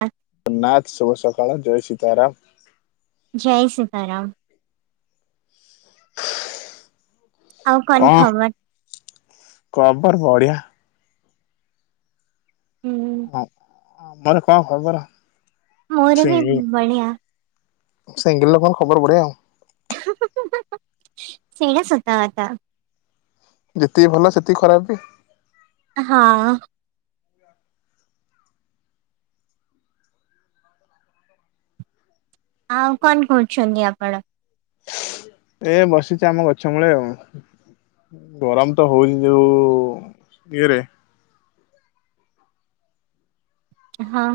ଆ ନାଥ ଶୁଭ ସକାଳ ଜୟ ସୀତାରାମ। ଜୟ ସୀତାରାମ। ଆଉ କଣ ଖବର? ଖବର ବଢିଆ। ହୁଁ ଆମର କଣ ଖବର। ମୋର ବି ବଢିଆ। ସିଙ୍ଗଲ୍ ଲୋକଙ୍କ ଖବର ବଢିଆ ଆଉ। ସେଇଟା ସତ କଥା। ଯେତିକି ଭଲ ସେତିକି ଖରାପ ବି। ହଁ। ଆଉ କଣ କରୁଛନ୍ତି ଆପଣ? ଏ ବସିଚି ଆମ ଗଛ ମୂଳେ ଆଉ। ଗରମ ତ ହଉନି ଯେଉଇଏରେ। ହଁ।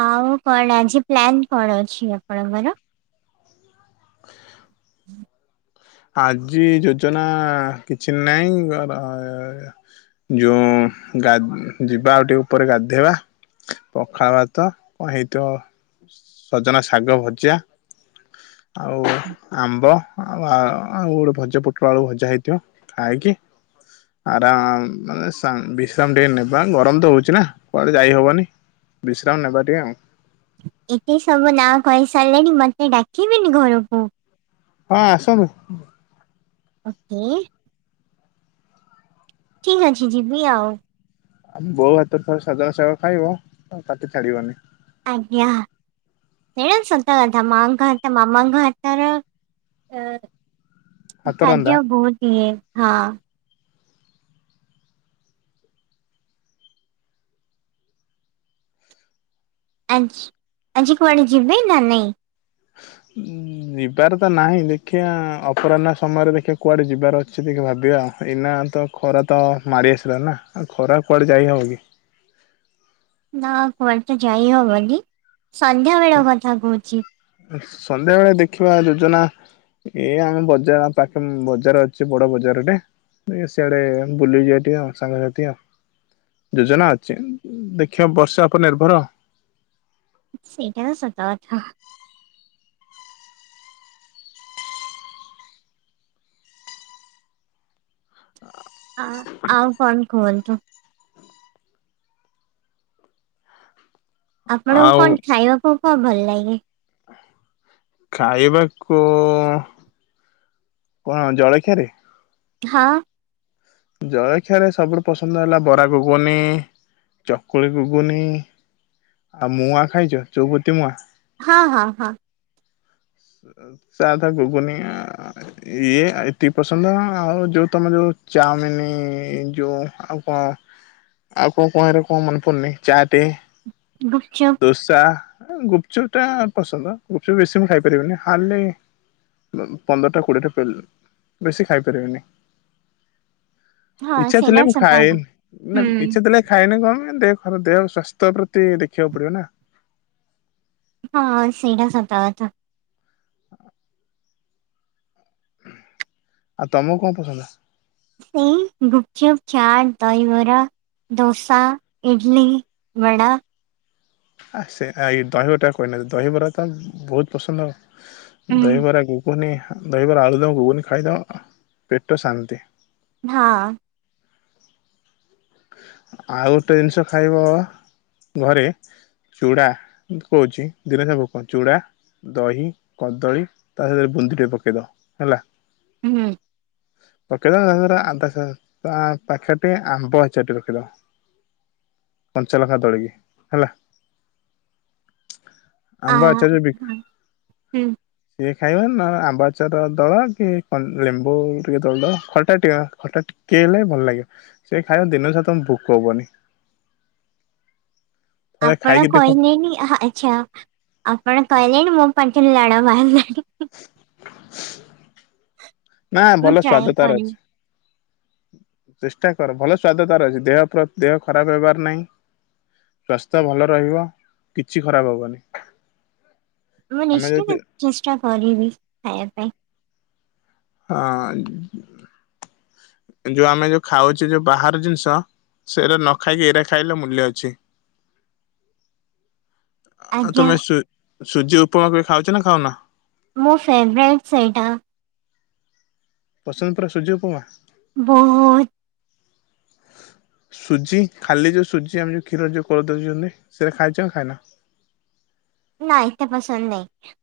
ଆଉ କଣ ଆଜି ପ୍ଲାନ କଣ ଅଛି ଆପଣଙ୍କର? [inaudible] ଆଜି ଯୋଜନା କିଛି ନାହିଁ ଘର ଯୋଉ ଗା ଯିବା ଆଉ ଟିକେ ଉପରେ ଗାଧେଇବା। ପଖାଳ ଭାତ କଣ ହେଇଥିବ ସଜନା ଶାଗ ଭଜା। ଆଉ ଆମ୍ବ ଆଉ ଆଉ ଗୋଟେ ଭଜା ପୋଟଳ ଆଳୁ ଭଜା ହେଇଥିବ। ଆଇ କି ଆରାମ ମାନେ ବିଶ୍ରାମ ଟିକେ ନବା ଗରମ ତ ହଉଚ ନା କୁଆଡେ ଯାଇ ହବନି। ବିସ୍ରାମ ନେବା ଟିକିଏ ଆଉ। ଏତେ ସବୁ ନା କହି ସାରିଲେଣି ମତେ ଡାକିବେନି ଘରକୁ? ହଁ ଆସନ୍ତୁ। କିଏ? ଠିକ୍ ଅଛି ଯି ବି ଆଉ। ଆମ ବୋଉ ହାତରୁ ଥରେ ସଜନା ସାଗ ଖାଇବ ଆଉ ପାଟିରୁ ଛାଡିବନି। ଆଜ୍ଞା। ଏଁ ସତ କଥା ମାଙ୍କ ହାତରୁ ମାମାଙ୍କ ହାତୁରୁ ଏ। ହାତ ରନ୍ଧା ଖାଦ୍ୟ ବହୁତ୍ ଇଏ ହଁ। ଆଜି ଆଜି କୁଆଡ଼େ ଯିବେ ନା ନାହିଁ? ଉଁ। ଯିବାର ତ ନାହିଁ ଦେଖିବା ଅପରାହ୍ନ ସମୟରେ ଦେଖିବା କୁଆଡ଼େ ଯିବାର ଅଛି ଦେଖି ଭାବିବା ଏଇନା ତ ଖରା ତ ମାଡ଼ି ଆସିଲାନିନା ଆଉ ଖରାରେ କୁଆଡ଼େ ଯାଇ ହେବ କି? ନା କୁଆଡେ ତ ଯାଇହବନି ସନ୍ଧ୍ୟା ବେଳ କଥା କହୁଛି। ସନ୍ଧ୍ୟାବେେଳେ ଦେଖିବା ଯୋଜନା ଏ ଆମେ ବଜାର ପାଖେ ବଜାର ଅଛି ବଡ ବଜାରଟେ। ସିଆଡେ ବୁଲି ଯିବା ଟି ଆଉ ସାଙ୍ଗସାଥି ଆଉ। ଯୋଜନା ଅଛି ଦେଖିବା ବର୍ଷା ଉପରେ ନିର୍ଭର। ସେଇଟା ବି ସତକଥା। ହଁ ଆଉ କଣ କୁହନ୍ତୁ? ଆପଣଙ୍କୁ ଆଉ କଣ ଖାଇବାକୁ କଣ ଭଲ ଲାଗେ? ଖାଇବାକୁ କଣ ଜଳଖିଆରେ? ହଁ। ଜଳଖିଆରେ ସବୁଠୁ ପସନ୍ଦ ହେଲା ବରା ଗୁଗୁନି ଚକୁଳି ଗୁଗୁନି। ଆଉ ମୁୂଆଁ ଖାଇଚ ଚଉପତି ମୁଆଁ? ହଁ ହଁ ହଁ। ଚାଧା ଗୁଗୁନି। ଇଏ ଏତିକି ପସନ୍ଦ ଆଉ ଯୋଉ ତମେ ଯୋଉ ଚାଉମିନ ଯୋଉ ଆଉ। ହଁ ଆଉ କଣ କଣ ହେରା ମନେ ପଡୁନି ଚା ଟେ। ଗୁପଚୁପ ଦୋସା ଗୁପ୍ ଚୁପ୍ ଟା ପସନ୍ଦ ଗୁପ୍ ଚୁପ୍ ବେଶୀ ମୁ ଖାଇପାରିବନି ହାଡଲି ପନ୍ଦରଟା କୋଡିଏଟା ପେଲେ ବେଶୀ ଖାଇପାରିବେନି। ହଁ ଇଚ୍ଛା ଥିଲେ ସେଇଟା ମୁ ସତ ଖାଇନି କଥା ହୁଁ। ନା ଇଚଛା ଥିଲେ ଖାଇନେ କଣନା ଦେହ ଦେହ ସ୍ୱ ସ୍ଥ୍ୟ ପ୍ରତି ଦେଖିବାକୁ ପଡିବ ନା। ହଁ ସିଟା ସତାଥା। ଆଉ ତମୁକୁ କଣ ପସନ୍ଦ? ଏଇ ଗୁପଚୁପ, ଚାଟ, ଦହିବରା। ଦୋସା, ଇଡ଼ଲି, ବଡ଼ା। ଆ ସେ ଏ ଦହିବରାଟା କହିନାହାନ୍ତି ଦହିବରା ତ ବହୁତ ପସନ୍ଦ ଆଉ। ହୁଁ ଦହିବରା ଗୁଗୁନି ଦହିବରା ଆଳୁ ଦମ ଘୁଗୁନି ଖାଇଦବ ପେଟ ଶାନ୍ତି। ହଁ। ଆଉ ଟେ ଜିନିଷ ଖାଇବ ଘରେ ଚୁଡ଼ା କହୁଛି [unintelligible] ଚୁଡ଼ା ଦହି କଦଳୀ ତା ସହିତ ବୁନ୍ଦି ଟେ ପକେଇଦବ ହେଲା। ହୁଁ। ପକେଇ ଦବ [unintelligible] ତା ପାଖେରେ ଆମ୍ବ ହେ ଚଟି ରଖିଦବା କଞ୍ଚା ଲଙ୍କା ଦଳିକୀ ହେଲା। ଆ ଆମ୍ବ ଆଚାର ବି ହଁ, ହୁଁ ସେ ଖାଇବା ନା ଆମ୍ବାଚାର ଦଳ କି ଲେମ୍ବୁ ଟିକେ ଦଳ ଦବା ଖଟା ଟିକେ ଖଟା ଟି ତି ହେଲେ ଭଲ ଲାଗିବ ସେ [unintelligible] ଦିନ ସାଆ ତମକୁ ଭୋକ ହବନି। ଥରେ ଆପଣ ଖାଇକି ଦେଖ କହିଲେଣି ଆଚ୍ଛା ଆପଣ କହିଲେଣି ମୋ ପାଟିରୁ ଲାଳ ବାହାରିଲାଣି। ନା ମୁଁ ଭଲ ଟ୍ରାଏ ସ୍ୱାଦତାର କରିବି ଅଛି। ଚେଷ୍ଟା କର ଭଲ ସ୍ଵାଦତାର ଅଛି ଦେହ ଦେହ ଖରାପ ହେବାର ନାଇଁ। ସ୍ୱାସ୍ଥ୍ୟ ଭଲ ରହିବ କିଛି ଖରାପ ହବନି। ମୁଁ ଆମେ ଯଦି ନିଶ୍ଚିତ ଚେଷ୍ଟା କରିବି ଖାଇବା ପାଇଁ। ହଁ ଯୋଉ ଆମେ ଯୋଉ ଖାଉଛେ ଯୋଉ ବାହାର ଜିନିଷ ସେରା ନ ଖାଇକି ଏରା ଖାଇଲେ ମୂଲ୍ୟ ଅଛି। ଆଉ ଆଜ୍ଞା ତମେ ସୁ ସୁଜି ଉପମା କେବେ ଖାଉଛ ନା ଖାଉନ? ମୋ ଫେଭରାଇଟ୍ ସେଇଟା। ପସନ୍ଦ ପୁରା ସୂଜିଉପମା। ବୋହୁତ। ସୁଜି ଖାଲି ଯୋଉ ସୁଜି ଆମେ ଯଉ କ୍ଷୀର ରେ ଯଉ କରିଦଉଛନ୍ତି ସେରା ଖାଇଚ ନା ଖାଇନ? ନା ଏତେ ପସନ୍ଦ ନାଇଁ।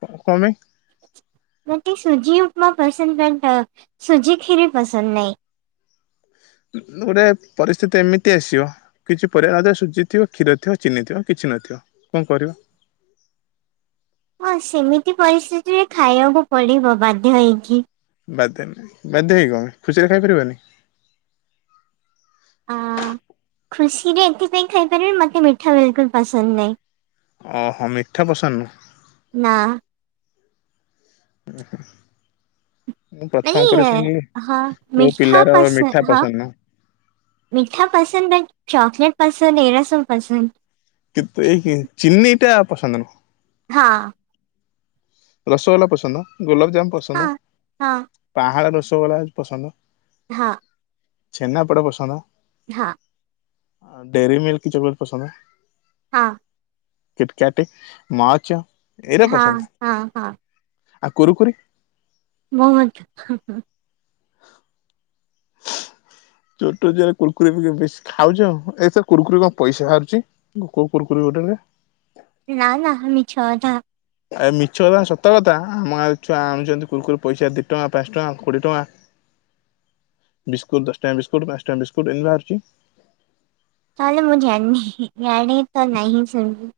କ କମାଇ? ମତେ ସୁଜି ଉପମା ପସନ୍ଦ ବଟ ଶୁଜି ଖିରି ପସନ୍ଦ ନାଇଁ। ଏରା ପରିସ୍ଥିତି ଏମିତି ଆସିବ। କିଛି ପରିଆ ନଥିବ ସୁଜି ଥିବ କ୍ଷୀର ଥିବ ଚିନି ଥିବ କିଛି ନଥିବ କଁ କରିବ? ହଁ ସେମିତି ପରିସ୍ଥିତିରେ ଖାଇବାକୁ ପଡିବ ବାଧ୍ୟ ହେଇକି। ବାଧ୍ୟ ନାଇଁ, ବାଧ୍ୟ ହେଇକି କ ପାଇଁ ଖୁସିରେ ଖାଇପାରିବନି। ଆ ଖୁସିରେ ଏଥିପାଇଁ ଖାଇପାରିବି ମତେ ମିଠା ବିଲକୁଲ ପସନ୍ଦ ନାଇଁ। ଅ ହ ମିଠା ପସନ୍ଦ ନୁହ। ନା। ଉଁ ହୁଁ। ମୁଁ ପ୍ରଥମ ମାନେ କରି ଶୁଣିଲି ହଁ କୋଉ ମିଠା ପିଲାର ମିଠା ହଁ ପସନ୍ଦ ନୁହ। ମିଠା ପସନ୍ଦ ନା କି ଚକଲେଟ ପସନ୍ଦ ଏରା ସବୁ ପସନ୍ଦ। କିନ୍ତୁ ଏଇ କି ଚିନି ଟା ପସନ୍ଦ ନୁହଁ। ହଁ। ରସଗୋଲା ପସନ୍ଦ, ଗୋଲାପଜାମୁ ପସନ୍ଦ, ହଁ ହଁ ପାହାଳ ରସଗୋଲା ପସନ୍ଦ। ହଁ। ଛେନାପୋଡ଼ ପସନ୍ଦ। ହଁ। ଆ ଡେରି ମିଲ୍କ ଚକଲେଟ୍ ପସନ୍ଦ। ହଁ। କିଟକାଟେ ମାଚ ହଁ ହଁ ହଁ। ଆଉ କୁରୁକୁରି? ବହୁତ୍ ହୁଁ ହୁଁ। [unintelligible] ଛୋଟଛୁଆରେ କୁରକୁରି ଫୁରକୁରି ବେଶୀ ଖାଉଛ ଏଥେରେ କୁରକୁରି କଣ ପଇସା ବାହାରୁଛି? କୋଉ କୁରକୁରି ଗୋଟେରେ? ନା ନା ମିଛ କଥା। ଏ ମିଛ କଥା ନା ସତକଥା ଆମ ଗାଆଁରେ ଛୁଆ ଆଣୁଛନ୍ତି କୁରକୁରି ପଇସା ଦି ଟଙ୍କା, ପାଞ୍ଚ ଟଙ୍କା, କୋଡ଼ିଏ ଟଙ୍କା। [unintelligible] ବିସ୍କୁଟ ଦଶ ଟଙ୍କିଆ ବିସ୍କୁଟ ପାଞ୍ଚ ଟଙ୍କିଆ ବିସ୍କୁଟ ଏମିତି ବାହାରୁଛି। ତାହେଲେ ମୁଁ ଜାଣିନି, ଜାଣି ତ ନାହିଁ ସେମିତି।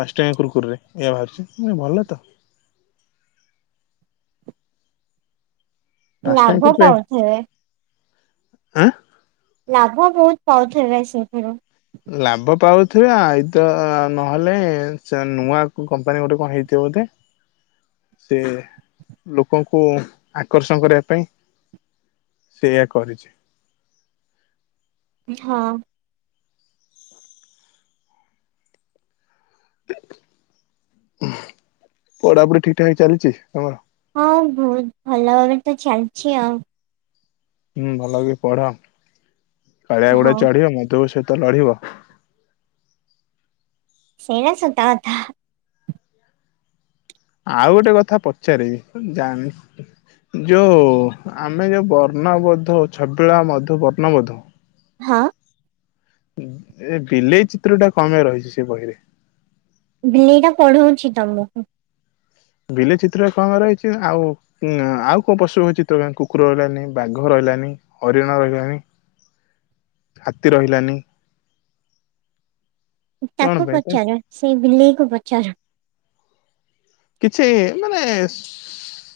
ପାଞ୍ଚ୍ ଟଙ୍କିଆ କୁରକୁରିରେ ଏଇୟା ବାହାରୁଛି, ଭଲ ତ। ପାଞ୍ଚଟଙ୍କିଆ କୁରକୁରିରେ ଆଁ ଲାଭ ବହୁତ ପାଉଥିବେ ସେଥିରୁ। ଲାଭ ପାଉଥିବେ ଆଇଦ ନହେଲେ ଯା ନୂଆ କମ୍ପାନୀ ଗୋଟେ କଣ ହେଇଥିବ ବୋଧେ। [unintelligible] ସେ ଲୋକଙ୍କୁ ଆକର୍ଷଣ କରିବା ପାଇଁ ସେଇଆ କରିଛି। ହଁ। ହୁଁ ପଢାପଢି ଠିକଠାକ୍ ଚାଲିଛି ତମର? ହଁ ବହୁତ ଭଲ ଭାବେ ତ ଚାଲିଛି ଆଉ। ହୁଁ ଭଲ କି ପଢ କାଳିଆ ଘୋଡା ହଁ ଚଢିବ ମଧୁବାବୁ ସହିତ ଲଢିବ। ସେଇରା ସତକଥା। ଆଉ ଗୋଟେ କଥା ପଚାରିବି ଜାଣିନି। ଯୋଉ-ଉ ଆମେ ଯୋଉ ବର୍ଣ୍ଣବୋଧ ଛବିଳା ମଧୁ ବର୍ଣ୍ଣବୋଧ ହଁ। ଏ ବିଲେଇ ଚିତ୍ରଟା କଅଁ ପାଇଁ ରହିଛି ସେ ବହିରେ? ବିଲେଇଟା ପଢଉଛି ତମକୁ। ବିଲେଇ ଚିତ୍ର କଅଁ ପାଇଁ ରହିଛି ଆଉ ହୁଁ ଆଉ କୋଉ ପଶୁଙ୍କ ଚିତ୍ର କାଇଁ କୁକୁର ରହିଲାନି ବାଘ ରହିଲାନି? ହରିଣ ରହିଲାନି, ହାତୀ ରହିଲାନି। କଣ ତାକୁ ପାଇଁ ତ ପଚାର, ସେଇ ବିଲେଇକୁ ପଚାର। କିଛି ମାନେ ସୁ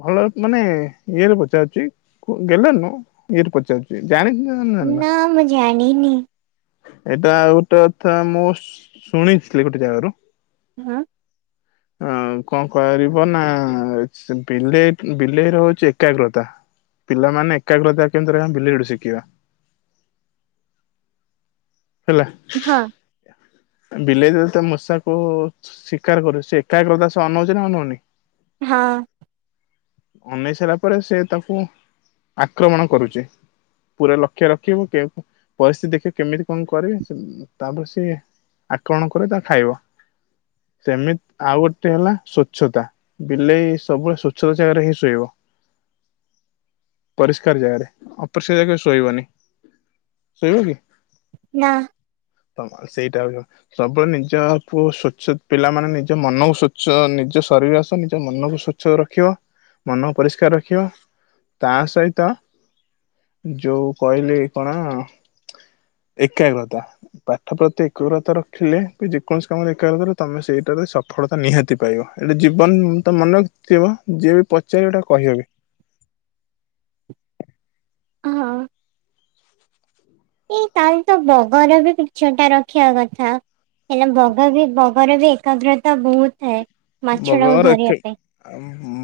ଭଲ ମାନେ ଇଏରେ ପଚାରୁଚି, କୁଅ ଗେଲରେ ନୁହଁ ଇଏରେ ପଚାରୁଚି। କିଏ ଜାଣିଥିଲେ ସିନା ନା ମୁଁ ଜାଣିନି। ଏଇଟା ଆଉ ଗୋଟେ କଥା ମୁଁ ଶୁଣିଥିଲି ଗୋଟେ ଜାଗାରୁ। ହଁ। ଆଉ କଣ କରିବ ନା [inaudible] ବିଲେଇ ବିଲେଇର ହଉଛି ଏକାଗ୍ରତା। ପିଲାମାନେ ଏକାଗ୍ରତା କେମିତି ରହିବେ ବିଲେଇଠୁ ଶିଖିବା। ହେଲା। ହଁ। ବିଲେଇ ଯେତଳେ ତମ ମୂଷାକୁ ଶିକାର କରୁଛି ସେ ଏକାଗ୍ରତା ସହ ଅନଉଛି ନା ଅନଉନି? ହଁ। ଅନେଇ ସାରିଲା ପରେ ସେ ତାକୁ ଆକ୍ରମଣ କରୁଛି। ପୁରା ଲକ୍ଷ୍ୟ ରଖିବୁ କେ ପରିସ୍ଥିତି ଦେଖିବୁ କେମିତି କଣ କରିବେ ତାପରେ ସିଏ ଆକ୍ରମଣ କରି ତାକୁ ଖାଇବ ସେମିତି ଆଉ ଗୋଟେ ହେଲା ସ୍ଵଚ୍ଛତା। ବିଲେଇ ସବୁବେଳେ ସ୍ଵଚ୍ଛ ଜାଗାରେ ହିଁ ଶୋଇବ। [unintelligible] ପରିଷ୍କାର ଜାଗାରେ ଅପରିଷ୍କାର ଜାଗାରେ ଶୋଇବନି। ସେଇିବନି? ନା। ତମ ସେଇଟା ବି ସବୁବେଳେ ନିଜ ପୁଅ ସ୍ୱଚ୍ଛ ପିଲାମାନୋନ ନିଜ ମନକୁ ସଵଚଛ ନିଜ ଶରୀର ଆସ ନିଜ ମନକୁ ସ୍ୱଚ୍ଛ ଉଛ ରଖିବ ମନ ପରିଷ୍କାର ରଖିବ ତା ସହିତ ଯୋଉ କହିଲି କଣ ଏକାଗ୍ରତା ପାଠ ପ୍ରତି ଏକାଗ୍ରତା ରଖ ଥିଲେ କି ଯେକୌଣସି କାମରେ ଦେଖିବାକୁ କଲେ ତମେ ସେଇଟାରେ ସଫଳତା ନିହାତି ପାଇବ, ଏଇଟା ଜୀବନ ତ ମନ ତ ଯିଏ ବି ପଚାରିବେ ଗଟା କହି [unintelligible] ହଁ। ଏଇ ତାର ତ ବଗର ବି କିଛଟା ରଖିବା କଥା। ହେଲେ ବଗ ବି ବଗର ବି ଏକାଗ୍ରତା ବହୁତ ଥାଏ। ମାଛଟାକୁ ବଗର ଧରିବା ପାଇଁ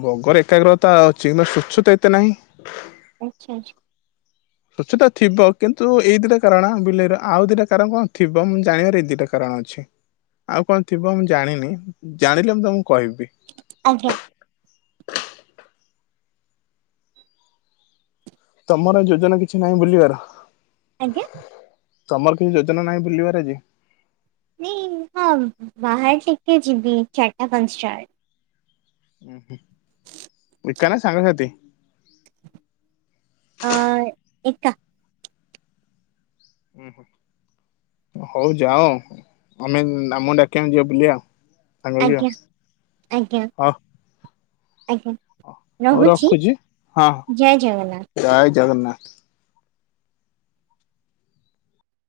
ବଗର ଏକାଗ୍ରତା ଅଛି କି ସ୍ୱଚଛୁତା ଏତେ ନାହିଁ। ଆଚ୍ଛା। ସଛ ତ ଥିବ କିନ୍ତୁ ଏଇ ଦିଇଟା କାରଣ ବିଲେଇର ଆଉ ଦିଇଟା କାରଣ କଣ ଥିବ ମୁଁ ଜାଣିବାର ଏଇ ଦିଟା କାରଣ ଅଛି। ଆଉ କଣ ଥିବ ମୁଁ ଜାଣିନି ଜାଣିଲେ ମୁଁ ତମକୁ କହିବି। ଆଜ୍ଞା। ତମର ଯୋଜନା କିଛି ନାହିଁ ବୁଲିବାର? ଆଜ୍ଞା? ତମର କିଛି ଯୋଜନା ନାହିଁ ବୁଲିବାର ଆଜି? ନ ହଁ ବାହାର ଟିକେ ଯିବି ଚାରିଟା ପାଞ୍ଚ ଟା ବେଳେ। ଓ ହ। ଏକା ନା ସାଙ୍ଗାସାଥି? ଅ ଏକା। ଓୁଁ ହୋଁ। ହଉ ଯାଅ ଆମେ ଆମ ଡାକିବା ଯିବ ବୁଲ ଆଉ। ସାଙ୍ଗ ହେଇକି ଆଜ୍ଞା ଆଉ। ଆଜ୍ଞା ହଉ ଆଜ୍ଞା। ହଉ ରହୁଛି ଜୟ ଜଗନ୍ନାଥ। ଜାୟ ଜଗନ୍ନାଥ।